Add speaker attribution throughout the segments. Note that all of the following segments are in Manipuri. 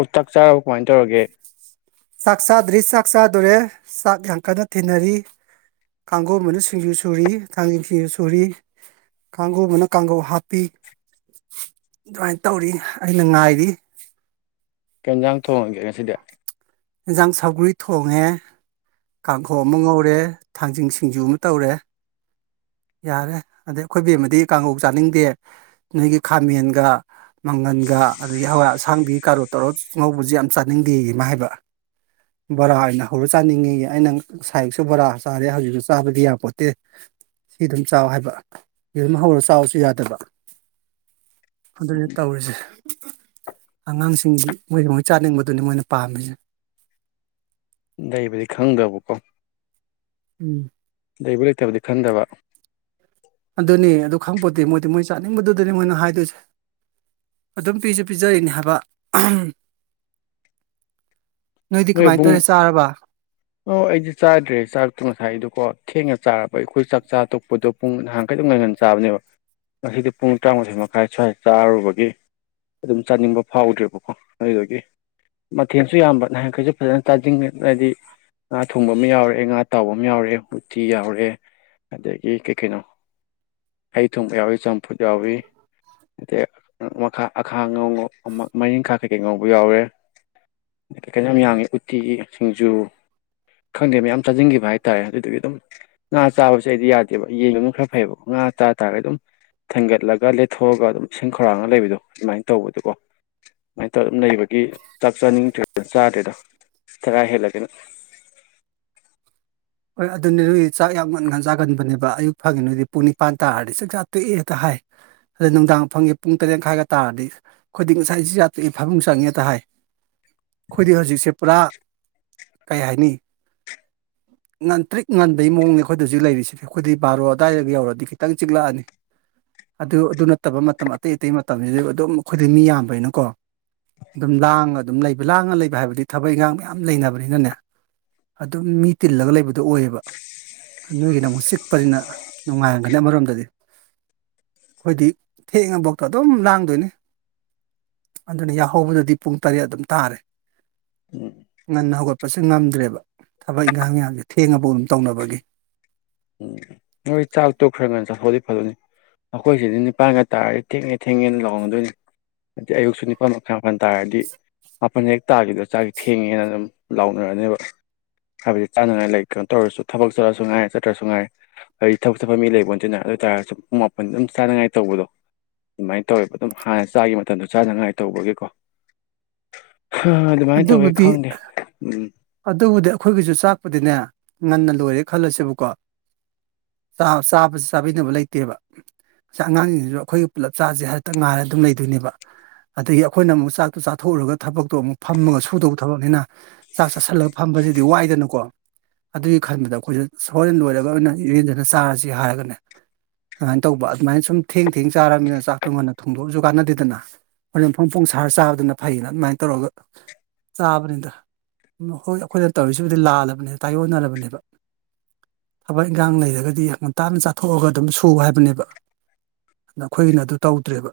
Speaker 1: ꯑꯣ ꯆꯥꯛ ꯆꯥꯔꯔꯕ ꯀꯃꯥꯏꯅ ꯇꯧꯔꯒꯦ
Speaker 2: ꯆꯥꯛ ꯆꯥꯗ꯭ꯔꯤ ꯆꯥꯛ ꯆꯥꯗꯣꯔꯦ ꯆꯥꯛ ꯌꯥꯝꯡ ꯀꯟꯅ ꯊꯤꯟꯅꯔꯤ ꯀꯥꯡꯒꯣ ꯑꯃꯅ ꯁꯤꯡꯖꯨ ꯁꯨꯔꯤ ꯊꯥꯡꯖꯤꯡ ꯁꯤꯡꯖꯨ ꯁꯨꯔꯤ ꯀꯥꯡꯕꯨꯧ ꯃꯅ ꯀꯥꯡꯈꯧ ꯍꯥꯞꯄꯤ ꯑꯗꯨꯃꯥꯏꯅ ꯇꯧꯔꯤ ꯑꯩꯅ ꯉꯥꯏꯔꯤ
Speaker 1: ꯀꯦꯟꯁꯥꯡ ꯊꯣꯡꯉꯒꯦ ꯉꯁꯤꯗꯤ
Speaker 2: ꯑꯦꯟꯖꯥꯡ ꯁꯥꯎꯒ꯭ꯔꯤ ꯊꯣꯡꯉꯦ ꯀꯥꯡꯈꯣ ꯑꯃ ꯉꯧꯔꯦ ꯊꯥꯡꯖꯤꯡ ꯁꯤꯡꯖꯨ ꯑꯃ ꯇꯧꯔꯦ ꯌꯥꯔꯦ ꯑꯗꯩ ꯑꯩꯈꯣꯏꯕꯦꯝꯃꯗꯤ ꯀꯥꯡꯉꯧ ꯆꯥꯅꯤꯡꯗꯦ ꯅꯣꯏꯒꯤ ꯈꯥꯃꯦꯟꯒ ꯃꯪꯒꯟꯒ ꯑꯗꯒꯤ ꯍꯋꯥꯏ ꯑꯁꯥꯡꯕꯤ ꯀꯥꯔꯣ ꯇꯧꯔꯣ ꯑꯉꯧꯕꯁꯤ ꯌꯥꯝ ꯆꯥꯅꯤꯡꯗꯦ ꯏꯃ ꯍꯥꯏꯕ
Speaker 1: [unintelligible]
Speaker 2: ꯕꯣꯔꯥ ꯑꯣꯏꯅ ꯍꯧꯔ ꯆꯥꯅꯤꯡꯉꯤ ꯑꯩꯅ ꯁꯥꯏꯛꯁꯨ ꯕꯣꯔꯥ ꯆꯥꯔꯦ ꯍꯧꯖꯤꯛꯁꯨ ꯆꯥꯕꯗꯤ ꯌꯥꯄꯣꯠꯇꯦ ꯁꯤ ꯑꯗꯨꯝ ꯆꯥꯎ ꯍꯥꯏꯕ ꯁꯤ ꯑꯗꯨꯝ ꯍꯧꯔ ꯆꯥꯎꯔꯁꯨ ꯌꯥꯗꯕ ꯑꯗꯨꯅꯦ ꯇꯧꯔꯤꯁꯦ ꯑꯉꯥꯡꯁꯤꯡꯒꯤꯁꯤ ꯃꯣꯏ ꯃꯣꯏ ꯆꯥꯅꯤꯡꯕꯗꯨꯅꯤ ꯃꯣꯏꯅ ꯄꯥꯝꯃꯤꯁꯦ
Speaker 1: ꯂꯩꯕꯗꯤ ꯈꯪꯗꯕꯀꯣ
Speaker 2: ꯎꯝ
Speaker 1: ꯂꯩꯕꯨ ꯂꯩꯇꯕꯗꯤ ꯈꯟꯗꯕ
Speaker 2: ꯑꯗꯨꯅꯤ ꯑꯗꯨ ꯈꯪꯄꯣꯠꯇꯗꯤ ꯃꯣꯏꯗꯤ ꯃꯣꯏ ꯆꯥꯅꯤꯡꯕꯗꯨꯗꯅꯤ ꯃꯣꯏꯅ ꯍꯥꯏꯗꯣꯏꯁꯦ ꯑꯗꯨꯝ ꯄꯤꯁꯨ ꯄꯤꯖꯔꯤꯅꯤ ꯍꯥꯏꯕ
Speaker 1: [unintelligible]
Speaker 2: ꯅꯣꯏꯗꯤ
Speaker 1: ꯅꯣꯏ
Speaker 2: ꯀꯃꯥꯏꯅ
Speaker 1: ꯄꯕꯨꯡ
Speaker 2: ꯇꯧꯔꯦ ꯆꯥꯔꯕ
Speaker 1: ꯑꯣ ꯑꯩꯗꯤ ꯆꯥꯗ꯭ꯔꯦ ꯆꯥꯥꯛꯛꯇ ꯉꯁꯥꯏꯗꯀꯣ ꯊꯦꯡꯅ ꯆꯥꯔꯕ ꯑꯩꯈꯣꯏ ꯆꯥꯛ ꯆꯥ ꯇꯣꯛꯄꯗꯣ ꯄꯨꯡ ꯅꯍꯥꯟ ꯀꯩꯗꯧ ꯉꯅ ꯆꯥꯕꯅꯦꯕ ꯉꯁꯤꯗꯤ ꯄꯨꯡ ꯇꯔꯥꯃꯥꯊꯣꯏ ꯃꯈꯥꯏ ꯁ꯭ꯋꯥꯏꯗ ꯆꯥꯔꯨꯕꯒꯤ ꯑꯗꯨꯝ ꯆꯥꯅꯤꯡꯕ ꯐꯥꯎꯗ꯭ꯔꯦꯕꯀꯣ ꯑꯗꯨꯗꯒꯤ ꯃꯊꯦꯜꯁꯨ ꯌꯥꯝꯕ ꯅ ꯀꯁꯨ ꯐꯖꯅ ꯇꯥꯖꯤꯡ ꯍꯥꯏꯗꯤ ꯉꯥ ꯊꯣꯡꯕ ꯑꯃ ꯌꯥꯎꯔꯦ ꯉꯥ ꯇꯥꯎꯕ ꯑꯃ ꯌꯥꯎꯔꯦ ꯎꯇꯤ ꯌꯥꯎꯔꯦ ꯑꯗꯒꯤ ꯀꯩ ꯀꯩꯅꯣ ꯍꯩ ꯊꯨꯝꯕ ꯌꯥꯎꯏ ꯆꯝꯐꯨꯠ ꯌꯥꯎꯏ ꯑ ꯃꯈꯥ ꯑꯈꯥ ꯉ ꯃꯔꯤꯡꯈꯥ ꯀꯩꯀꯩ ꯉꯧꯕ ꯌꯥꯎꯔꯦ ꯀꯩꯅꯣ ꯌꯥꯝ ꯌꯥꯡꯉꯤ ꯎꯠꯇꯤ ꯁꯤꯡꯖꯨ ꯈꯪꯗꯦ ꯃꯌꯥꯝ ꯆꯥꯁꯤꯟꯈꯤꯕ ꯍꯥꯏꯇꯥꯔꯦ ꯑꯗꯨꯗꯨꯒꯤ ꯑꯗꯨꯝ ꯉꯥ ꯆꯥꯕꯁꯦ ꯑꯩꯗꯤ ꯌꯥꯗꯦꯕ ꯌꯦꯡꯕ ꯑꯗꯨꯝ ꯈꯔ ꯐꯩꯕ ꯉꯥ ꯑꯥ ꯊꯥ ꯊꯥꯦ ꯑꯗꯨꯝ ꯊꯥꯡꯒꯠꯂꯒ ꯂꯩꯦꯠꯊꯣꯛꯑꯒ ꯑꯗꯨꯝ ꯏꯁꯤꯡ ꯈꯧꯔꯥꯡꯒ ꯂꯩꯕꯗꯣ ꯑꯗꯨꯃꯥꯏꯅ ꯇꯧꯕꯗꯨꯀꯣ ꯁꯨꯃꯥꯏꯅ ꯇꯧꯔꯅ ꯂꯩꯕꯒꯤ ꯆꯥꯛ ꯆꯥꯅꯤꯡꯗꯦ ꯆꯥꯗꯦꯗ ꯆꯔꯥ ꯍꯦꯜꯂꯒꯦꯅ
Speaker 2: ꯍꯣꯏ ꯑꯗꯨꯅꯦ ꯅꯣꯏꯗꯤ ꯆꯥꯛ ꯌꯥꯝ ꯉꯟꯒꯥꯟ ꯆꯥꯒꯟꯕꯅꯦꯕꯌꯨꯛꯪꯉꯤ ꯅꯣꯏꯗꯤ ꯄꯨꯡ ꯅꯤꯄꯥꯟ ꯇꯥꯔꯗꯤ ꯆꯥꯛ ꯆꯥ ꯇꯣꯛꯑꯦꯇꯥ ꯍꯥꯏꯦ ꯍ ꯑꯗꯩ ꯅꯨꯡꯗꯥꯡ ꯐꯪꯉꯦ ꯄꯨꯡ ꯇꯔꯦꯠ ꯃꯈꯥꯏꯒ ꯇꯥꯔꯗꯤ ꯑꯩꯈꯣꯏꯗꯤ ꯉꯁꯥꯏꯁꯨ ꯌꯥꯇ꯭ꯔꯛ ꯐꯥꯃꯨꯡ ꯆꯪꯉꯦꯗ ꯍꯥꯏ ꯑꯩꯈꯣꯏꯗꯤ ꯍꯧꯖꯤꯛꯁꯦ ꯄꯨꯔꯥ ꯀꯩ ꯍꯥꯏꯅꯤ ꯉꯟꯇ꯭ꯔꯤꯛ ꯉꯟꯥꯟꯕꯩ ꯃꯑꯣꯡꯅꯦ ꯑꯩꯈꯣꯏꯗ ꯍꯧꯖꯤꯛ ꯂꯩꯔꯤꯁꯤꯅꯦ ꯑꯩꯈꯣꯏꯗꯤ ꯕꯥꯔꯣ ꯑꯗꯨꯋꯥꯏꯗꯒ ꯌꯧꯔꯗꯤ ꯈꯤꯇꯪ ꯆꯤꯛꯂꯛꯑꯅꯤ ꯑꯗꯨ ꯑꯗꯨ ꯅꯠꯇꯕ ꯃꯇꯝ ꯑꯇꯩ ꯑꯇꯩ ꯃꯇꯝꯁꯤꯗ ꯑꯗꯨꯝ ꯑꯩꯈꯣꯏꯗꯤ ꯃꯤ ꯌꯥꯝꯕꯅꯀꯣ ꯑꯗꯨꯝ ꯂꯥꯡꯉ ꯑꯗꯨꯝ ꯂꯩꯕ ꯂꯥꯡꯉ ꯂꯩꯕ ꯍꯥꯏꯕꯗꯤ ꯊꯕꯛ ꯏꯪꯈꯥꯡ ꯃꯌꯥꯝ ꯂꯩꯅꯕꯅꯤꯅꯅꯦ ꯑꯗꯨꯝ ꯃꯤ ꯇꯤꯜꯂꯒ ꯂꯩꯕꯗꯨꯣ ꯑꯣꯏꯌꯦꯕ ꯅꯣꯏꯒꯤꯗ ꯑꯃꯨꯛ ꯆꯤꯛꯄꯅꯤꯅ ꯅꯨꯡꯉꯥꯏꯔꯝꯒꯅꯤ ꯑꯃꯔꯣꯝꯗꯗꯤ ꯑꯩꯣꯏꯗꯤ ꯊꯦꯡꯉꯐꯥꯎꯗꯣ ꯑꯗꯨꯝ ꯂꯥꯡꯗꯣꯏꯅꯦ ꯑꯗꯨꯅ ꯌꯥꯍꯧꯕꯗꯗꯤ ꯄꯨꯡ ꯇꯔꯦꯠ ꯑꯗꯨꯝ ꯇꯥꯔꯦ
Speaker 1: ꯎꯝ
Speaker 2: ꯉꯟꯅ ꯍꯧꯒꯠꯄꯁꯦ ꯉꯝꯗ꯭ꯔꯦꯕ ꯊꯛ ꯍꯣꯏ ꯏꯟꯈꯥꯡ ꯃꯌꯥꯝꯁꯦ ꯊꯦꯡꯉꯐꯥꯎ ꯑꯗꯨꯝ ꯇꯧꯅꯕꯒꯤ
Speaker 1: ꯎꯝ ꯅꯣꯏ ꯆꯥꯛ ꯇꯣꯛꯈ꯭ꯔꯒꯅ ꯆꯥꯊꯣꯛꯗꯤ ꯐꯗꯅꯤ ꯑꯩꯈꯣꯏꯁꯤꯗꯤ ꯅꯤꯄꯥꯟꯒ ꯇꯥꯔꯗꯤ ꯊꯦꯡꯉꯦ ꯊꯦꯡꯉꯦꯅ ꯂ ꯂꯧꯍꯣꯡꯒꯗꯣꯏꯅꯤ ꯑꯗꯤ ꯑꯌꯛꯁꯨ ꯅꯤꯄꯥꯜ ꯃꯈꯥꯏ ꯋꯥꯄꯟ ꯇꯥꯔꯗꯤ ꯃꯥꯄꯟ ꯍꯦꯛ ꯇꯥꯈꯤꯗꯣ ꯆꯥꯛꯁ ꯊꯦꯡꯉꯦꯅ ꯑꯗꯨꯝ ꯂꯥꯎꯅꯔꯅꯦꯕ ꯍꯥꯏꯕꯗꯤ ꯆꯥꯅꯉꯥꯏ ꯂꯩ ꯀꯩꯅꯣ ꯇꯧꯔꯁꯨ ꯊꯕꯛ ꯆꯠꯔꯁꯨ ꯉꯥꯏꯔ ꯆ ꯅꯠꯇ꯭ꯔꯁꯨ ꯉꯥꯏ ꯍꯥꯏꯗꯤ ꯊꯕꯛ ꯆꯠꯐꯝ ꯃꯤ ꯂꯩꯕꯣ ꯅꯠꯇꯅ ꯑꯗꯨ ꯑꯣꯏ ꯇꯥꯔꯒꯁꯨ ꯄꯨꯡ ꯃꯥꯄꯟ ꯑꯗꯨꯝ ꯆꯥꯅꯉꯥꯏ ꯇꯧꯕꯗꯣ ꯑꯗꯨꯃꯥꯏꯅ ꯇꯧꯋꯦꯕ ꯑꯗꯨꯝ ꯍꯥꯟꯅ ꯆꯥꯈꯤꯕ ꯃꯇꯝꯗ ꯆꯥꯅꯉꯥꯏ ꯇꯧꯕꯒꯤꯀꯣ ꯑꯗꯨꯃꯥꯏꯅ ꯇꯧꯋꯦ
Speaker 2: ꯑꯗꯨꯕꯨꯗꯤ
Speaker 1: ꯈꯪꯗꯦ ꯎꯝ
Speaker 2: ꯑꯗꯨꯕꯨꯗꯤ ꯑꯩꯈꯣꯏꯒꯤꯁꯨ ꯆꯥꯛꯄꯗꯤꯅꯦ ꯉꯟꯅ ꯂꯣꯏꯔꯦ ꯈꯜꯂꯁꯦꯕꯀꯣ ꯆꯥꯕꯁꯨ ꯆꯥꯕꯤꯅꯕ ꯂꯩꯇꯦꯕ ꯉꯁꯥꯏ ꯑꯉꯥꯡꯁꯤꯡꯁꯤꯁꯨ ꯑꯩꯈꯣꯏꯒꯤ ꯄꯨꯜꯂꯞ ꯆꯥꯁꯦ ꯍꯦꯛꯇ ꯉꯥꯏꯔ ꯑꯗꯨꯝ ꯂꯩꯗꯣꯏꯅꯦꯕ ꯑꯗꯒꯤ ꯑꯩꯈꯣꯏꯅ ꯑꯃꯨꯛ ꯆꯥꯛꯇꯣ ꯆꯥꯊꯣꯛꯎꯔꯒ ꯊꯕꯛꯇꯣ ꯑꯃꯨꯛ ꯐꯝꯃꯒ ꯁꯨꯗꯧꯕ ꯊꯕꯛꯅꯤꯅ ꯆꯥꯛ ꯆꯥꯁꯤꯜꯂꯒ ꯐꯝꯕꯁꯤꯗꯤ ꯋꯥꯏꯗꯅꯀꯣ ꯑꯗꯨꯒꯤ ꯈꯟꯕꯗ ꯑꯩꯈꯣꯏꯁꯨ ꯁꯣꯔꯦꯟ ꯂꯣꯏꯔꯒ ꯑꯣꯏꯅ ꯌꯨꯔꯦꯟꯗꯅ ꯆꯥꯔꯁꯤ ꯍꯥꯏꯔꯒꯅꯦ ꯑꯗꯨꯃꯥꯏꯅ ꯇꯧꯕ ꯑꯗꯨꯃꯥꯏꯅ ꯁꯨꯝ ꯊꯦꯡ ꯊꯦꯡ ꯆꯥꯔꯕꯃꯤꯅꯤꯅ ꯆꯥꯛ ꯇꯣꯡꯉꯥꯟꯅ ꯊꯣꯡꯗꯣꯛꯑꯁꯨ ꯀꯥꯟꯅꯗꯦꯗꯅ ꯍꯣꯔꯦꯟꯐꯝ ꯄꯣꯡꯁꯥꯔ ꯆꯥꯕꯗꯨꯅ ꯐꯩꯌꯦꯅ ꯑꯗꯨꯃꯥꯏꯅ ꯇꯧꯔꯒ ꯆꯥꯕꯅꯤꯗ ꯍꯣꯏ ꯑꯩꯈꯣꯏꯅ ꯇꯧꯔꯤꯁꯤꯕꯨꯗꯤ ꯂꯥꯜꯂꯕꯅꯤ ꯇꯥꯏꯌꯣꯟꯅꯔꯕꯅꯦꯕ ꯊꯕꯛ ꯏꯟꯈꯥꯡ ꯂꯩꯔꯒꯗꯤ ꯌꯥꯝꯡ ꯉꯟꯇꯥꯅ ꯆꯥꯊꯣꯛꯑꯒ ꯑꯗꯨꯝ ꯁꯨ ꯍꯥꯏꯕꯅꯦꯕ ꯑꯩꯈꯣꯏꯅ ꯑꯗꯨ ꯇꯧꯗ꯭ꯔꯦꯕ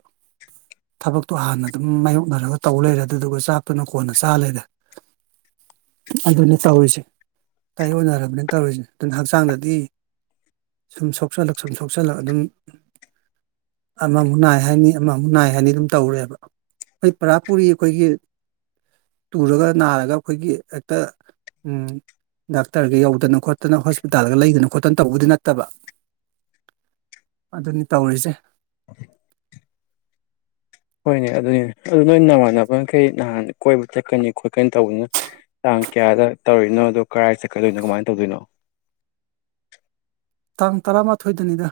Speaker 2: ꯊꯕꯛꯇꯣ ꯍꯥꯟꯅ ꯑꯗꯨꯝ ꯃꯥꯏꯌꯣꯛꯅꯔꯒ ꯇꯧ ꯂꯩꯔꯦ ꯑꯗꯨꯗꯨꯒ ꯆꯥꯛꯇꯨꯅ ꯀꯣꯟꯅ ꯆꯥ ꯂꯩꯔꯦ ꯑꯗꯨꯅꯤ ꯇꯧꯔꯤꯁꯦ ꯇꯥꯏꯌꯣꯟꯅꯔꯕꯅꯤꯅ ꯇꯧꯔꯤꯁꯤꯅ ꯑꯗꯨꯅ ꯍꯛꯆꯥꯡꯗꯗꯤ ꯁꯨꯝ ꯁꯣꯛꯆꯤꯜꯂꯛ ꯁꯨꯝ ꯁꯣꯛꯆꯤꯜꯂꯛ ꯑꯗꯨꯝ ꯑꯃꯃꯨꯛ ꯅꯥꯏ ꯍꯥꯏꯅꯤ ꯑꯃꯃꯨꯛ ꯅꯥꯏ ꯍꯥꯏꯅꯤ ꯑꯗꯨꯝ ꯇꯧꯔꯦꯕ ꯑꯩꯣꯏ ꯄꯨꯔꯥ ꯄꯨꯔꯤ ꯑꯩꯈꯣꯏꯒꯤ ꯇꯨꯔꯒ ꯅꯥꯔꯒ ꯑꯩꯈꯣꯏꯒꯤ ꯍꯦꯛꯇ ꯎꯝ ꯗꯥꯛꯇꯔꯒ ꯌꯧꯗꯅ ꯈꯣꯠꯇꯅ ꯍꯣꯁꯄꯤꯇꯥꯜꯒ ꯂꯩꯗꯅ ꯈꯣꯠꯇꯅ ꯇꯧꯕꯗꯤ ꯅꯠꯇꯕ ꯑꯗꯨꯅꯤ ꯇꯧꯔꯤꯁꯦ
Speaker 1: [inaudible] ꯍꯣꯏꯅꯦ ꯑꯗꯨꯅꯦ ꯑꯗꯨ ꯅꯣꯏ ꯅꯃꯥꯟꯅꯕ ꯃꯈꯩ ꯅꯍꯥꯟ ꯀꯣꯏꯕ ꯆꯠꯀꯅꯤ ꯈꯣꯠꯀꯅꯤ ꯇꯧꯕꯗꯨꯅ ꯀꯌꯥꯗ ꯇꯧꯔꯤꯅꯣ ꯑꯗ‌ꯣ ꯀꯗꯥꯥꯏ ꯆꯠꯀꯗꯣꯏꯅꯣ ꯀꯃꯥꯏꯅ ꯇꯧꯗꯣꯏꯅꯣ
Speaker 2: ꯇꯥꯡ ꯇꯔꯥꯃꯥꯊꯣꯏꯗꯅꯤꯗ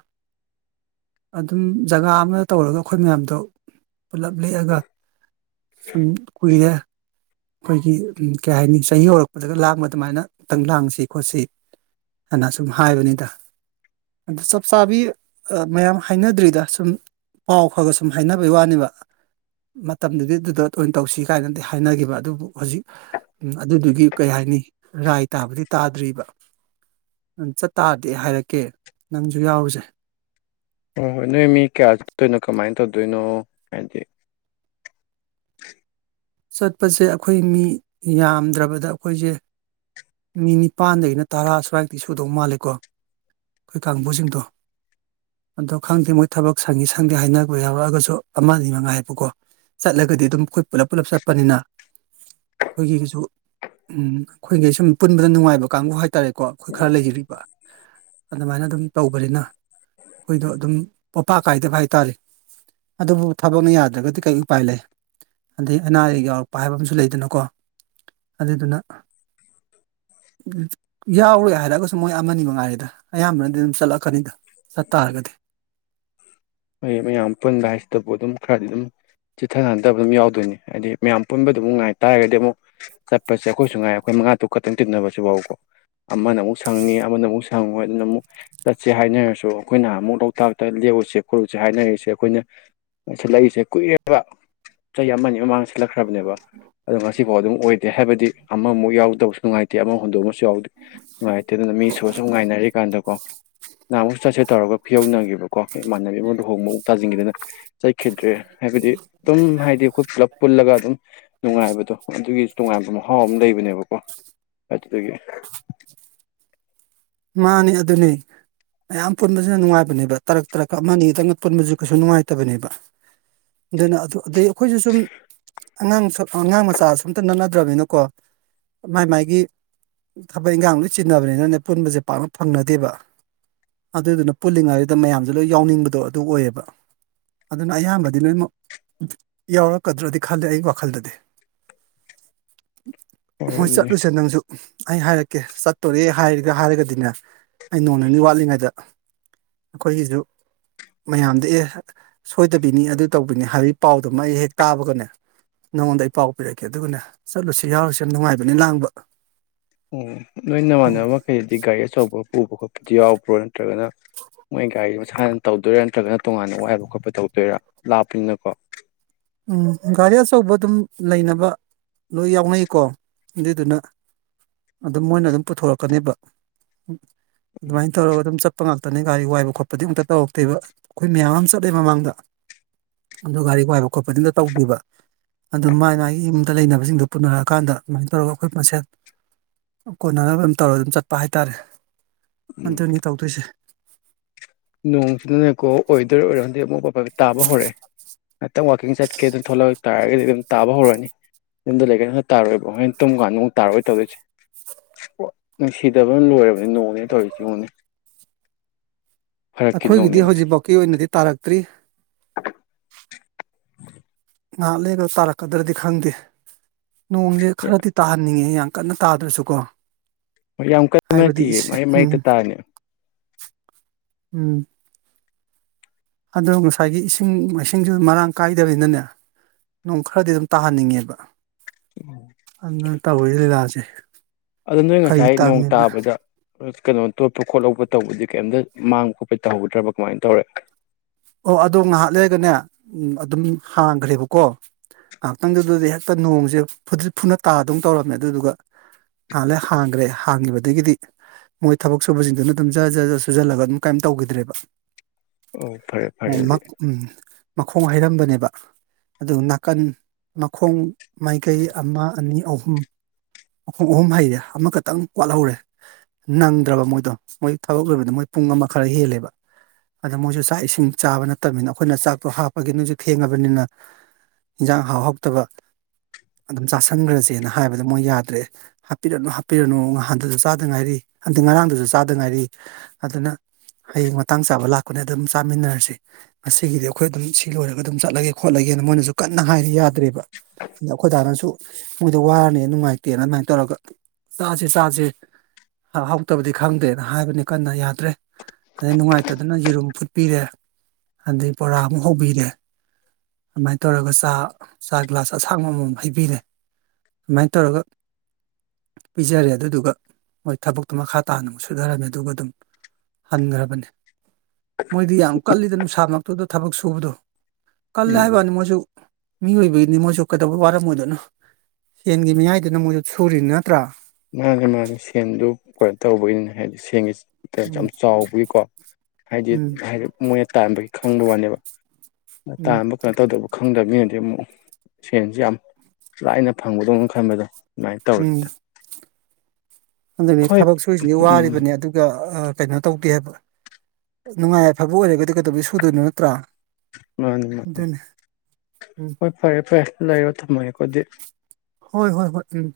Speaker 2: ꯑꯗꯨꯝ ꯖꯒꯥ ꯑꯃ ꯇꯧꯔꯒ ꯑꯩꯈꯣꯏ ꯃꯌꯥꯝꯗꯣ ꯄꯨꯂꯞ ꯂꯦꯛꯑꯒ ꯁꯨꯝ ꯀꯨꯏꯔ‌ꯦ ꯑꯩꯈꯣꯏꯒꯤ ꯀꯩ ꯍꯥꯏꯅꯤ ꯆꯍꯤ ꯍꯧꯔꯛꯄꯗꯒ ꯂꯥꯡꯕ ꯑꯗꯨꯃꯥꯏꯅ ꯈꯤꯇꯪ ꯂꯥꯡꯁꯤ ꯈꯣꯠꯁꯤ ꯍꯥꯏꯅ ꯁꯨꯝ ꯍꯥꯏꯕꯅꯤꯗ ꯑꯗꯨ ꯆꯞ ꯆꯥꯕꯤ ꯃꯌꯥꯝ ꯍꯥꯏꯅꯗ꯭ꯔꯤꯗ ꯁꯨꯝ ꯄꯥꯎ ꯈꯔꯒ ꯁꯨꯝ ꯍꯥꯏꯅꯕꯩ ꯋꯥꯅꯦꯕ ꯃꯇꯝꯗꯨꯗꯤ ꯑꯗꯨꯗ ꯑ‌ꯣꯏꯅ ꯇꯧꯁꯤ ꯀꯥꯏꯅꯗꯤ ꯍꯥꯏꯅꯈꯤꯕ ꯑꯗꯨ ꯑꯗꯨꯕꯨ ꯍꯧꯖꯤꯛ ꯑꯗꯨꯗꯨꯒꯤ ꯀꯩ ꯍꯥꯏꯅꯤ ꯔꯥꯏ ꯇꯥꯕꯗꯤ ꯇꯥꯗ꯭ꯔꯤꯕ ꯆꯠꯇꯥꯥ꯭ꯔꯗꯤ ꯍꯥꯏꯔꯛꯀꯦ ꯅꯪꯁꯨ ꯌꯥꯎꯔꯨꯁꯦ
Speaker 1: ꯍꯣꯏ ꯍꯣꯏ ꯅꯣꯏ ꯃꯤ ꯀꯌꯥ ꯆꯠꯇꯣꯏꯅꯣ ꯀꯃꯥꯏꯅ ꯇꯧꯗꯣꯏꯅꯣ ꯍꯥꯏꯗꯤ
Speaker 2: ꯆꯠꯄꯁꯦ ꯑꯩꯈꯣꯏ ꯃꯤ ꯌꯥꯝꯗ꯭ꯔꯕꯗ ꯑꯩꯈꯣꯏꯁꯦ ꯃꯤ ꯅꯤꯄꯥꯟꯗꯒꯤꯅ ꯇꯔꯥ ꯁ꯭ꯋꯥꯏꯃꯨꯛꯇꯤ ꯁꯨꯗꯧ ꯃꯥꯜꯂꯤꯀꯣ ꯑꯩꯈꯣꯏ ꯀꯥꯡꯕꯨꯁꯤꯡꯗꯣ ꯑꯗꯣ ꯈꯪꯗꯦ ꯃꯣꯏ ꯊꯕꯛ ꯁꯪꯉꯤ ꯁꯪꯗꯦ ꯍꯥꯏꯅꯕ ꯌꯥꯎꯔꯛꯑꯒꯁꯨ ꯑꯃ ꯑꯅꯤ ꯃꯉꯥꯏ ꯍꯥꯏꯕꯀꯣ ꯆꯠꯂꯒꯗꯤ ꯑꯗꯨꯝ ꯑꯩꯈꯣꯏ ꯄꯨꯂꯞ ꯄꯨꯂꯞ ꯆꯠꯄꯅꯤꯅ ꯑꯩꯈꯣꯏꯒꯤꯁꯨ ꯎꯝ ꯑꯩꯈꯣꯏꯒꯤ ꯁꯨꯝ ꯄꯨꯟꯕꯗ ꯅꯨꯡꯉꯥꯏꯕ ꯀꯥꯡꯕꯨ ꯍꯥꯏꯇꯥꯔꯦ ꯀꯣ ꯑꯩꯈꯣꯏ ꯈꯔ ꯂꯩꯔꯤꯕ ꯑꯗꯨꯃꯥꯏꯅ ꯑꯗꯨꯝ ꯇꯧꯕꯅꯤꯅ ꯑꯩꯈꯣꯏꯗꯣ ꯑꯗꯨꯝ ꯄꯣꯠꯄꯥ ꯀꯥꯏꯗꯕ ꯍꯥꯏꯇꯥꯔꯦ ꯑꯗꯨꯕꯨ ꯊꯕꯛꯅ ꯌꯥꯗ꯭ꯔꯒꯗꯤ ꯀꯩ ꯎꯄꯥꯏ ꯂꯩ ꯑꯗꯒꯤ ꯑꯅꯥ ꯑꯥꯥꯌ‌ꯦꯛ ꯌꯥꯎꯔꯛꯄ ꯍꯥꯏꯕ ꯑꯃꯁꯨ ꯂꯩꯗꯅꯀꯣ ꯑꯗꯨꯗꯨꯅ ꯌꯥꯎꯔ‌ꯣꯏ ꯍꯥꯏꯔꯛꯑꯒꯁꯨ ꯃꯣꯏ ꯑꯃ ꯑꯅꯤ ꯃꯉꯥꯏꯔ‌ꯦꯗ ꯑꯌꯥꯝꯕꯅꯗꯤ ꯑꯗꯨꯝ ꯆꯠꯂꯛꯀꯅꯤꯗ ꯆꯠꯇ ꯔꯒꯗꯤ
Speaker 1: ꯃ ꯃꯌꯥꯝ ꯄꯨꯟꯗ ꯍꯥꯏꯁꯤꯗꯕꯨ ꯑꯗꯨꯝ ꯈꯔꯗꯤ ꯑꯗꯨꯝ ꯆꯤꯊ ꯅꯥꯟꯗꯕ ꯑꯗꯨꯝ ꯌꯥꯎꯗꯣꯏꯅꯤ ꯍꯥꯏꯗꯤ ꯃꯌꯥꯝ ꯄꯨꯟꯕꯗ ꯑꯃꯨꯛ ꯉꯥꯏ ꯇꯥꯔꯒꯗꯤ ꯑꯃꯨꯛ ꯆꯠꯄꯁꯦ ꯑꯩꯈꯣꯏꯁꯨ ꯉꯥꯏ ꯑꯩꯈꯣꯏ ꯃꯉꯥ ꯇꯥꯔꯨꯛ ꯈꯛ ꯄꯨꯟꯕꯁꯤꯗ ꯑꯃꯅ ꯑꯃꯨꯛ ꯁꯪꯅꯤ ꯑꯃꯅ ꯑꯃꯨꯛ ꯊꯪꯉꯣꯏ ꯑꯗꯨꯅ ꯑꯃꯨꯛ ꯆꯠꯁꯦ ꯍꯥꯏꯅꯔꯁꯨ ꯑꯩꯈꯣꯏꯅ ꯑꯃꯨꯛ ꯂꯣꯛꯇꯥꯛꯇ ꯂꯦꯛꯎꯁꯦ ꯀ꯭ꯔꯨꯁꯦ ꯍꯥꯏꯅꯔꯤꯁꯦ ꯑꯩꯈꯣꯏꯅ ꯁꯤꯜꯂꯛꯏꯁꯦ ꯀꯨꯏꯔ‌ꯦꯕ ꯆꯍꯤ ꯑꯃꯅꯤ ꯃꯃꯥꯡꯗ ꯁꯤꯠꯂꯛꯈ꯭ꯔꯕꯅꯦꯕ ꯑꯗꯣ ꯉꯁꯤꯐꯥꯎ ꯑꯗꯨꯝ ꯑꯣꯏꯗꯦ ꯍꯥꯏꯕꯗꯤ ꯑꯃꯃꯨꯛ ꯌꯥꯎꯗꯕꯁꯨ ꯅꯨꯡꯉꯥꯏꯇꯦ ꯑꯃ ꯍꯨꯟꯗꯣꯛꯑꯁꯨ ꯌꯥꯎꯗ ꯅꯨꯡꯉꯥꯏꯇꯦ ꯑꯗꯨꯅ ꯃꯤꯁꯨꯕ ꯁꯨꯝ ꯉꯥꯏꯅꯔꯤꯀꯥꯟꯗꯀꯣ ꯅꯍꯥꯟꯃꯨꯛ ꯆꯠꯁꯦ ꯇꯧꯔꯒ ꯐꯤꯌꯧꯅꯈꯤꯕꯀꯣ ꯏꯃꯥꯟꯅꯕꯤ ꯑꯃ ꯂꯨꯍꯣꯡꯕ ꯃꯨꯛ ꯇꯥꯁꯤꯟꯈꯤꯗꯅ ꯆꯠꯈꯤꯗ꯭ꯔꯦ ꯍꯥꯏꯕꯗꯤ ꯑꯗꯨꯝ ꯍꯥꯏꯗꯤ ꯑꯩꯈꯣꯏ ꯄꯨꯂꯞ ꯄꯨꯜꯂꯒ ꯑꯗꯨꯝ ꯅꯨꯡꯉꯥꯏꯕꯗꯣ ꯑꯗꯨꯒꯤ ꯇꯣꯉꯥꯟꯕ ꯃꯍꯥꯎ ꯑꯃ ꯂꯩꯕꯅꯦꯕꯀꯣ ꯑꯗꯨꯗꯒꯤ
Speaker 2: ꯃꯥꯅꯤ ꯑꯗꯨꯅꯦ ꯃꯌꯥꯝ ꯄꯨꯟꯕꯁꯤꯅ ꯅꯨꯡꯉꯥꯏꯕꯅꯦꯕ ꯇꯔꯛ ꯇꯔꯛ ꯑꯃ ꯑꯅꯤꯗꯪꯅ ꯄꯨꯟꯕꯁꯨ ꯀꯩꯁꯨ ꯅꯨꯡꯉꯥꯏꯇꯕꯅꯦꯕ ꯑꯗꯨꯅ ꯑꯗꯨ ꯑꯗꯩ ꯑꯩꯈꯣꯏꯁꯨ ꯁꯨꯝ ꯑꯉꯥꯡꯁꯨ ꯑꯉꯥꯡ ꯃꯆꯥꯁꯨ ꯑꯝꯇ ꯅꯠꯅꯗ꯭ꯔꯃꯤꯅꯀꯣ ꯃꯥꯏ ꯃꯥꯥꯏꯒꯤ ꯊꯕꯛ ꯏꯟꯈꯥꯡ ꯂꯣꯏ ꯆꯤꯟꯅꯕꯅꯤꯅꯅꯦ ꯄꯨꯟꯕꯁꯦ ꯄꯥꯛꯅ ꯐꯪꯅꯗꯦꯕ ꯑꯗꯨꯗꯨꯅ ꯄꯨꯜꯂꯤꯉꯩꯗꯨꯗ ꯃꯌꯥꯝꯁꯦ ꯂꯣꯏ ꯌꯥꯎꯅꯤꯡꯕꯗꯣ ꯑꯗꯨ ꯑꯣꯏꯌꯦꯕ ꯑꯗꯨꯅ ꯑꯌꯥꯝꯕꯗꯤ ꯂꯣꯏꯅꯃꯛ ꯌꯥꯎꯔꯛꯀꯗ꯭ꯔꯗꯤ ꯈꯜꯂꯦ ꯑꯩ ꯋꯥꯈꯜꯗꯗꯤ
Speaker 1: [inaudible]
Speaker 2: ꯍꯣꯏ ꯆꯠꯂꯨꯁꯦ ꯅꯪꯁꯨ ꯑꯩ ꯍꯥꯏꯔꯛꯀꯦ ꯆꯠꯇꯣꯔꯦ ꯍꯥꯏꯔꯒ ꯍꯥꯏꯔꯒꯗꯤ ꯑꯩ ꯅꯣꯡ ꯅꯤꯅꯤ ꯋꯥꯠꯂꯤꯉꯩꯗ ꯑꯩꯈꯣꯏꯒꯤꯁꯨ ꯃꯌꯥꯝꯗ ꯑꯦ ꯁꯣꯏꯗꯕꯤꯅꯤ ꯑꯗꯨ ꯇꯧꯕꯤꯅꯤ ꯍꯥꯏꯕ ꯄꯥꯎꯗꯨꯃ ꯑꯩ ꯍꯦꯛ ꯇꯥꯕꯒꯅꯦ ꯅꯉꯣꯟꯗ ꯑꯩ ꯄꯥꯎ ꯄꯤꯔꯛꯀꯦ ꯑꯗꯨꯒꯅꯦ ꯆꯠꯂꯨꯁꯤ ꯌꯥꯎꯔꯨꯁꯤ ꯌꯥꯝ ꯅꯨꯡꯉꯥꯏꯕꯅꯤ ꯂꯥꯡꯕ
Speaker 1: ꯑꯣ ꯂꯣꯏ ꯅꯃꯥꯟꯅꯕ ꯃꯈꯩꯗꯤ ꯒꯥꯔꯤ ꯑꯆꯧꯕ ꯎꯕ ꯈꯣꯠꯄꯗꯨ ꯌꯥꯎꯕ꯭ꯔꯣ ꯅꯠꯇ꯭ꯔꯒꯅ ꯃꯣꯏ ꯒꯥꯔꯤ ꯃꯁꯥ ꯍꯥꯟꯅ ꯇꯧꯗꯣꯏꯔꯥ ꯅꯠꯇ꯭ꯔꯒꯅ ꯇꯣꯉꯥꯟꯅ ꯋꯥ ꯍꯥꯏꯕ ꯈꯣꯠꯄ ꯇꯧꯗꯣꯏꯔꯥ ꯂꯥꯞꯄꯅꯤꯅꯀꯣ
Speaker 2: ꯎꯝ ꯒꯥꯔꯤ ꯑꯆꯧꯕ ꯑꯗꯨꯝ ꯂꯩꯅꯕ ꯂꯣꯏ ꯌꯥꯎꯅꯩꯀꯣ ꯑꯗꯨꯏꯗꯨꯅ ꯑꯗꯨꯝ ꯃꯣꯏꯅ ꯑꯗꯨꯝ ꯄꯨꯊꯣꯔꯛꯀꯅꯦꯕ ꯑꯗꯨꯃꯥꯏꯅ ꯇꯧꯔꯒ ꯑꯗꯨꯝ ꯆꯠꯄ ꯉꯥꯛꯇ ꯈꯠꯇꯅꯤ ꯒꯥꯔꯤ ꯋꯥꯏꯕ ꯈꯣꯠꯄꯗꯤ ꯑꯃꯨꯛꯇ ꯇꯧꯔꯛꯇꯦꯕ ꯑꯩꯈꯣꯏ ꯃꯌꯥꯝ ꯑꯃ ꯆꯠꯂꯦ ꯃꯃꯥꯡꯗ ꯑꯗꯨ ꯒꯥꯔꯤ ꯋꯥꯏꯕ ꯈꯣꯠꯄꯗꯨꯗ ꯇꯧꯕꯤꯕ ꯑꯗꯨ ꯃꯥꯏ ꯃꯥꯒꯤ ꯌꯨꯝꯗ ꯂꯩꯅꯕꯁꯤꯡꯗꯨꯣ ꯄꯨꯅꯔꯛꯑꯀꯥꯟꯗ ꯑꯗꯨꯃꯥꯏꯅ ꯇꯧꯔꯒ ꯑꯩꯈꯣꯏ ꯃꯁꯦꯜ ꯀꯣꯟꯅꯅꯕ ꯑꯗꯨꯝ ꯇꯧꯔ ꯑꯗꯨꯝ ꯆꯠꯄ ꯍꯥꯏꯇꯥꯔꯦ ꯑꯗꯨꯅꯤ ꯇꯧꯗꯣꯏꯁꯦ
Speaker 1: ꯅꯣꯡꯁꯤꯗꯅꯦꯀꯣ ꯑꯣꯏꯗꯣꯏꯔ ꯑꯣꯏꯔꯗꯤ ꯑꯃꯨꯛ ꯄꯄꯒ ꯇꯥꯕ ꯍꯧꯔꯛꯑꯦ ꯉꯍꯥꯛꯪ ꯋꯥꯥꯛꯀꯤꯡ ꯆꯠꯀꯦ ꯊꯣꯛꯂꯛ ꯇꯥꯔꯒꯗꯤ ꯑꯗꯨꯝ ꯇꯕ ꯍꯧꯔꯣꯏꯅꯤ ꯌꯨꯝꯗ ꯂꯩꯀ ꯇꯥꯔꯣꯏꯕꯣ ꯍꯩꯅ ꯇꯨꯝꯀꯥꯟꯗ ꯑꯃꯨꯛ ꯇꯥꯔꯣꯏ ꯇꯧꯗꯣꯏꯁꯦ ꯅꯨꯡꯁꯤꯗꯕꯅ ꯂꯣꯏꯔꯕꯅꯤ ꯅꯣꯡꯅꯦ ꯇꯧꯔꯤꯁꯤꯉꯨꯅꯤ
Speaker 2: ꯑꯩꯈꯣꯏꯒꯤꯗꯤ ꯍꯧꯖꯤꯛꯐꯥꯎꯀꯤ ꯑꯣꯏꯅꯗꯤ ꯇꯥꯔꯛꯇ꯭ꯔꯤ ꯉꯥꯏꯍꯥꯛ ꯂꯩꯔꯒ ꯇꯥꯔꯛꯀꯗ꯭ꯔꯗꯤ ꯈꯪꯗꯦ ꯅꯣꯡꯁꯦ ꯈꯔꯗꯤ ꯇꯥꯍꯟꯅꯤꯡꯉꯦ ꯀꯟꯅ ꯇꯥꯗ꯭ꯔꯁꯨꯀꯣ
Speaker 1: ꯌꯥꯝ ꯀꯟꯟꯅ
Speaker 2: ꯍꯥꯏꯕꯗꯤ
Speaker 1: ꯊꯤ ꯃꯩ ꯃꯩꯛꯇ
Speaker 2: ꯎꯝ
Speaker 1: ꯇꯥꯅꯤ
Speaker 2: ꯎꯝ ꯑꯗꯣ ꯉꯁꯥꯏꯒꯤ ꯏꯁꯤꯡ ꯃꯥꯏꯁꯤꯡꯁꯨ ꯃꯔꯥꯡ ꯀꯥꯏꯗꯅꯤꯅꯅꯦ ꯅꯣꯡ ꯈꯔꯗꯤ ꯑꯗꯨꯝ ꯇꯥꯍꯟꯅꯤꯡꯉꯦꯕ ꯑꯗꯨꯅ ꯇꯧꯔꯤ ꯂꯤꯂꯥꯁꯦ
Speaker 1: ꯑꯗꯨ ꯅꯣꯏ
Speaker 2: ꯀꯔꯤ
Speaker 1: ꯉꯁꯥꯏ ꯅꯣꯡ
Speaker 2: ꯇꯥꯝꯃꯤꯕ
Speaker 1: ꯇꯥꯕꯗ ꯀꯩꯅꯣ ꯇꯣꯠꯄ ꯈꯣꯠꯍꯧꯕ ꯇꯧꯕꯗꯤ ꯀꯩꯝꯇ ꯃꯥꯡꯕ ꯈꯣꯠꯄꯩ ꯇꯧꯍꯧꯗ꯭ꯔꯕ ꯀꯃꯥꯏꯅ ꯇꯧꯔꯦ
Speaker 2: ꯑꯣ ꯑꯗꯣ ꯉꯥꯏꯍꯥꯛ ꯂꯩꯔꯒꯅꯦ ꯑꯗꯨꯝ ꯍꯥꯡꯈ꯭ꯔꯦꯕꯀꯣ ꯉꯥꯏꯍꯥꯛꯇꯪꯗꯨꯗꯗꯤ ꯍꯦꯛꯇ ꯅꯣꯡꯁꯦ ꯐꯨꯗ꯭ꯔꯤꯠ ꯐꯨꯅ ꯇꯥꯗꯅ ꯇꯧꯔꯝꯃꯦ ꯑꯗꯨꯗꯨꯒ ꯑꯍꯥꯟꯂꯦ ꯍꯥꯡꯈ꯭ꯔꯦ ꯍꯥꯡꯈꯤꯕꯗꯒꯤꯗꯤ ꯃꯣꯏ ꯊꯕꯛ ꯁꯨꯕꯁꯤꯡꯗꯨꯅ ꯑꯗꯨꯝ ꯖ ꯖ ꯖ ꯁꯨꯖꯜꯂꯒ ꯑꯗꯨꯝ ꯀꯩꯝ ꯇꯧꯈꯤꯗ꯭ꯔꯦꯕ
Speaker 1: ꯑꯣ ꯐꯔꯦꯦ
Speaker 2: ꯃꯈꯣꯡ ꯍꯩꯔꯝꯕꯅꯦꯕ ꯑꯗꯨ ꯅꯥꯀꯟ ꯃꯈꯣꯡ ꯃꯥꯏꯀꯩ ꯑꯃ ꯑꯅꯤ ꯑꯍꯨꯝ ꯑꯨꯝ ꯑꯍꯨꯝ ꯍꯩꯔꯦ ꯑꯃꯈꯛꯇꯪ ꯋꯥꯠꯍꯧꯔꯦ ꯅꯪꯗ꯭ꯔꯕ ꯃꯣꯏꯗꯣ ꯃꯣꯏ ꯊꯕꯛ ꯂꯣꯏꯕꯗ ꯃꯣꯏ ꯄꯨꯡ ꯑꯃ ꯈꯔ ꯍꯦꯜꯂꯦꯕ ꯑꯗ ꯃꯣꯏꯁꯨ ꯆꯥꯛ ꯏꯁꯤꯡ ꯆꯥꯕ ꯅꯠꯇꯕꯅꯤꯅ ꯑꯩꯈꯣꯏꯅ ꯆꯥꯛꯇꯣ ꯍꯥꯞꯄꯒꯤ ꯅꯣꯏꯁꯨ ꯊꯦꯡꯉꯕꯅꯤꯅ ꯖꯥꯡ ꯍꯍꯧꯕꯇꯕ ꯑꯗꯨꯝ ꯆꯥꯥꯁꯟꯈ꯭ꯔꯁꯦꯅ ꯍꯥꯏꯕꯗ ꯃꯣꯏ ꯌꯥꯗ꯭ꯔꯦ ꯍꯥꯞꯄꯤꯔꯅꯨ ꯍꯥꯞꯄꯤꯔꯅꯨ ꯉꯍꯥꯟꯗꯁꯨ ꯆꯥꯗ ꯉꯥꯏꯔꯤ ꯑꯗ ꯉꯔꯥꯡꯗꯨꯁꯨ ꯆꯥꯗ ꯉꯥꯏꯔꯤ ꯑꯗꯨꯅ ꯍꯌꯦꯡ ꯃꯇꯥꯡ ꯆꯥꯕ ꯂꯥꯛꯄꯅꯦ ꯑꯗꯨꯝ ꯆꯥꯃꯤꯟꯅꯔꯁꯤ ꯉꯒꯤꯗꯤ ꯑꯩꯈꯣꯏ ꯑꯗꯨꯝ ꯁꯤ ꯂꯣꯏꯔꯒ ꯑꯗꯨꯝ ꯆꯠꯂꯒꯦ ꯈꯣꯠꯂꯒꯦꯅ ꯃꯣꯏꯅꯁꯨ ꯀꯟꯅ ꯍꯥꯏꯗꯤ ꯌꯥꯗ꯭ꯔꯦꯕ ꯑꯗ ꯑꯩꯈꯣꯏꯗꯥꯅꯁꯨ ꯃꯣꯏꯗ ꯋꯥꯔꯅꯤ ꯅꯨꯡꯉꯥꯏꯇꯦꯅ ꯑꯗꯨꯃꯥꯏꯅ ꯇꯧꯔꯒ ꯆꯥꯁꯦ ꯆꯥꯁꯦ ꯍꯥꯎꯇꯕꯗꯤ ꯈꯪꯗꯦꯅ ꯍꯥꯏꯕꯅꯤ ꯀꯟꯅ ꯌꯥꯗ꯭ꯔꯦ ꯑꯗꯩ ꯅꯨꯡꯉꯥꯏꯇꯗꯅ ꯌꯦꯔꯨꯝ ꯐꯨꯠꯄꯤꯔꯦ ꯑꯗꯩ ꯕꯣꯔꯥ ꯑꯃꯨꯛ ꯍꯧꯕꯤꯔꯦ ꯑꯗꯨꯃꯥꯏꯅ ꯇꯧꯔꯒ ꯆꯥ ꯆꯥ ꯒ꯭ꯂꯥꯁ ꯑꯁꯥꯡꯕꯃꯝ ꯍꯩꯕꯤꯔꯦ ꯑꯗꯨꯃꯥꯏꯅ ꯇꯧꯔꯒ ꯄꯤꯖꯔꯦ ꯑꯗꯨꯗꯨꯒ ꯃꯣꯏ ꯊꯕꯛꯇꯣ ꯃꯈꯥ ꯇꯥꯅ ꯑꯃꯨꯛ ꯁꯨꯊꯔꯝꯃꯦ ꯑꯗꯨꯒ ꯑꯗꯨꯝ ꯍꯟꯈ꯭ꯔꯕꯅꯤ ꯃꯣꯏꯗꯤ ꯌꯥꯝ ꯀꯜꯂꯤꯗ ꯅꯨꯡꯁꯥꯃꯛꯇꯨꯗ ꯊꯕꯛ ꯁꯨꯕꯗꯣ ꯀꯜꯂꯦ
Speaker 1: ꯎꯝ
Speaker 2: ꯍꯥꯏꯕ ꯋꯥꯅꯤ ꯃꯣꯏꯁꯨ ꯃꯤꯏꯕꯒꯤꯅꯤ ꯃꯣꯏꯁꯨ ꯀꯩꯗꯧꯕ ꯋꯥꯔꯝ ꯑꯣꯏꯗꯣꯏꯅꯣ ꯁꯦꯟꯒꯤ ꯃꯌꯥꯏꯗꯨꯅ ꯃꯣꯏꯁꯨ ꯁꯨꯔꯤꯅꯤ ꯅꯠꯇ꯭ꯔꯥ
Speaker 1: ꯃꯥꯅꯦ ꯃꯥꯅꯤ ꯁꯦꯟꯗꯨ ꯀꯩꯅꯣ ꯇꯧꯕꯒꯤꯅꯤꯅꯦ ꯍꯥꯏꯕꯗꯤ ꯁꯦꯟꯒꯤ ꯌꯥꯝ
Speaker 2: ꯎꯝ
Speaker 1: ꯆꯥꯎꯕꯒꯤꯀꯣ ꯍꯥꯏꯗꯤ
Speaker 2: ꯎꯝ
Speaker 1: ꯍꯥꯏꯗꯤ ꯃꯣꯏꯅ ꯇꯥꯝꯕꯒꯤ ꯈꯪꯕ ꯋꯥꯅꯦꯕ
Speaker 2: ꯎꯝ
Speaker 1: ꯇꯥꯥꯟꯕ ꯀꯩꯅꯣ ꯇꯧꯗꯕ ꯈꯪꯗꯕ ꯃꯤꯅꯗꯤ ꯁꯤ ꯑꯃꯨꯛ ꯁꯦꯟꯁꯤ ꯌꯥꯝ ꯂꯥꯏꯅ ꯐꯪꯕꯗꯧꯅ ꯈꯟꯕꯗꯣ ꯑꯗꯨꯃꯥꯏꯅ ꯇꯧꯔꯤꯦꯗ
Speaker 2: ꯑꯗꯨꯅꯦ ꯊꯕꯛ ꯁꯨꯔꯤꯁꯤꯁꯤ
Speaker 1: ꯎꯝ
Speaker 2: ꯋꯥꯔꯤꯕꯅꯤ ꯑꯗꯨꯒ ꯀꯩꯅꯣ ꯇꯧꯗꯦ ꯍꯥꯏꯕ ꯅꯨꯡꯉꯥꯏ ꯌꯥꯏꯐꯕ ꯑꯣꯏꯔꯒꯗꯤ ꯀꯩꯗꯧꯕꯩ ꯁꯨꯗꯣꯏꯅꯣ ꯅꯠꯇ꯭ꯔꯥ
Speaker 1: ꯃꯥꯅꯤ ꯃꯥꯅꯤ
Speaker 2: ꯑꯗꯨꯅꯤ ꯎꯝ
Speaker 1: ꯍꯣꯏ ꯐꯔꯦ ꯐꯔꯦ ꯂꯩꯔꯣ ꯊꯝꯃꯒꯦꯀꯣꯗꯤ
Speaker 2: ꯍꯣꯏ ꯍꯣꯏ ꯍꯣꯏ ꯎꯝ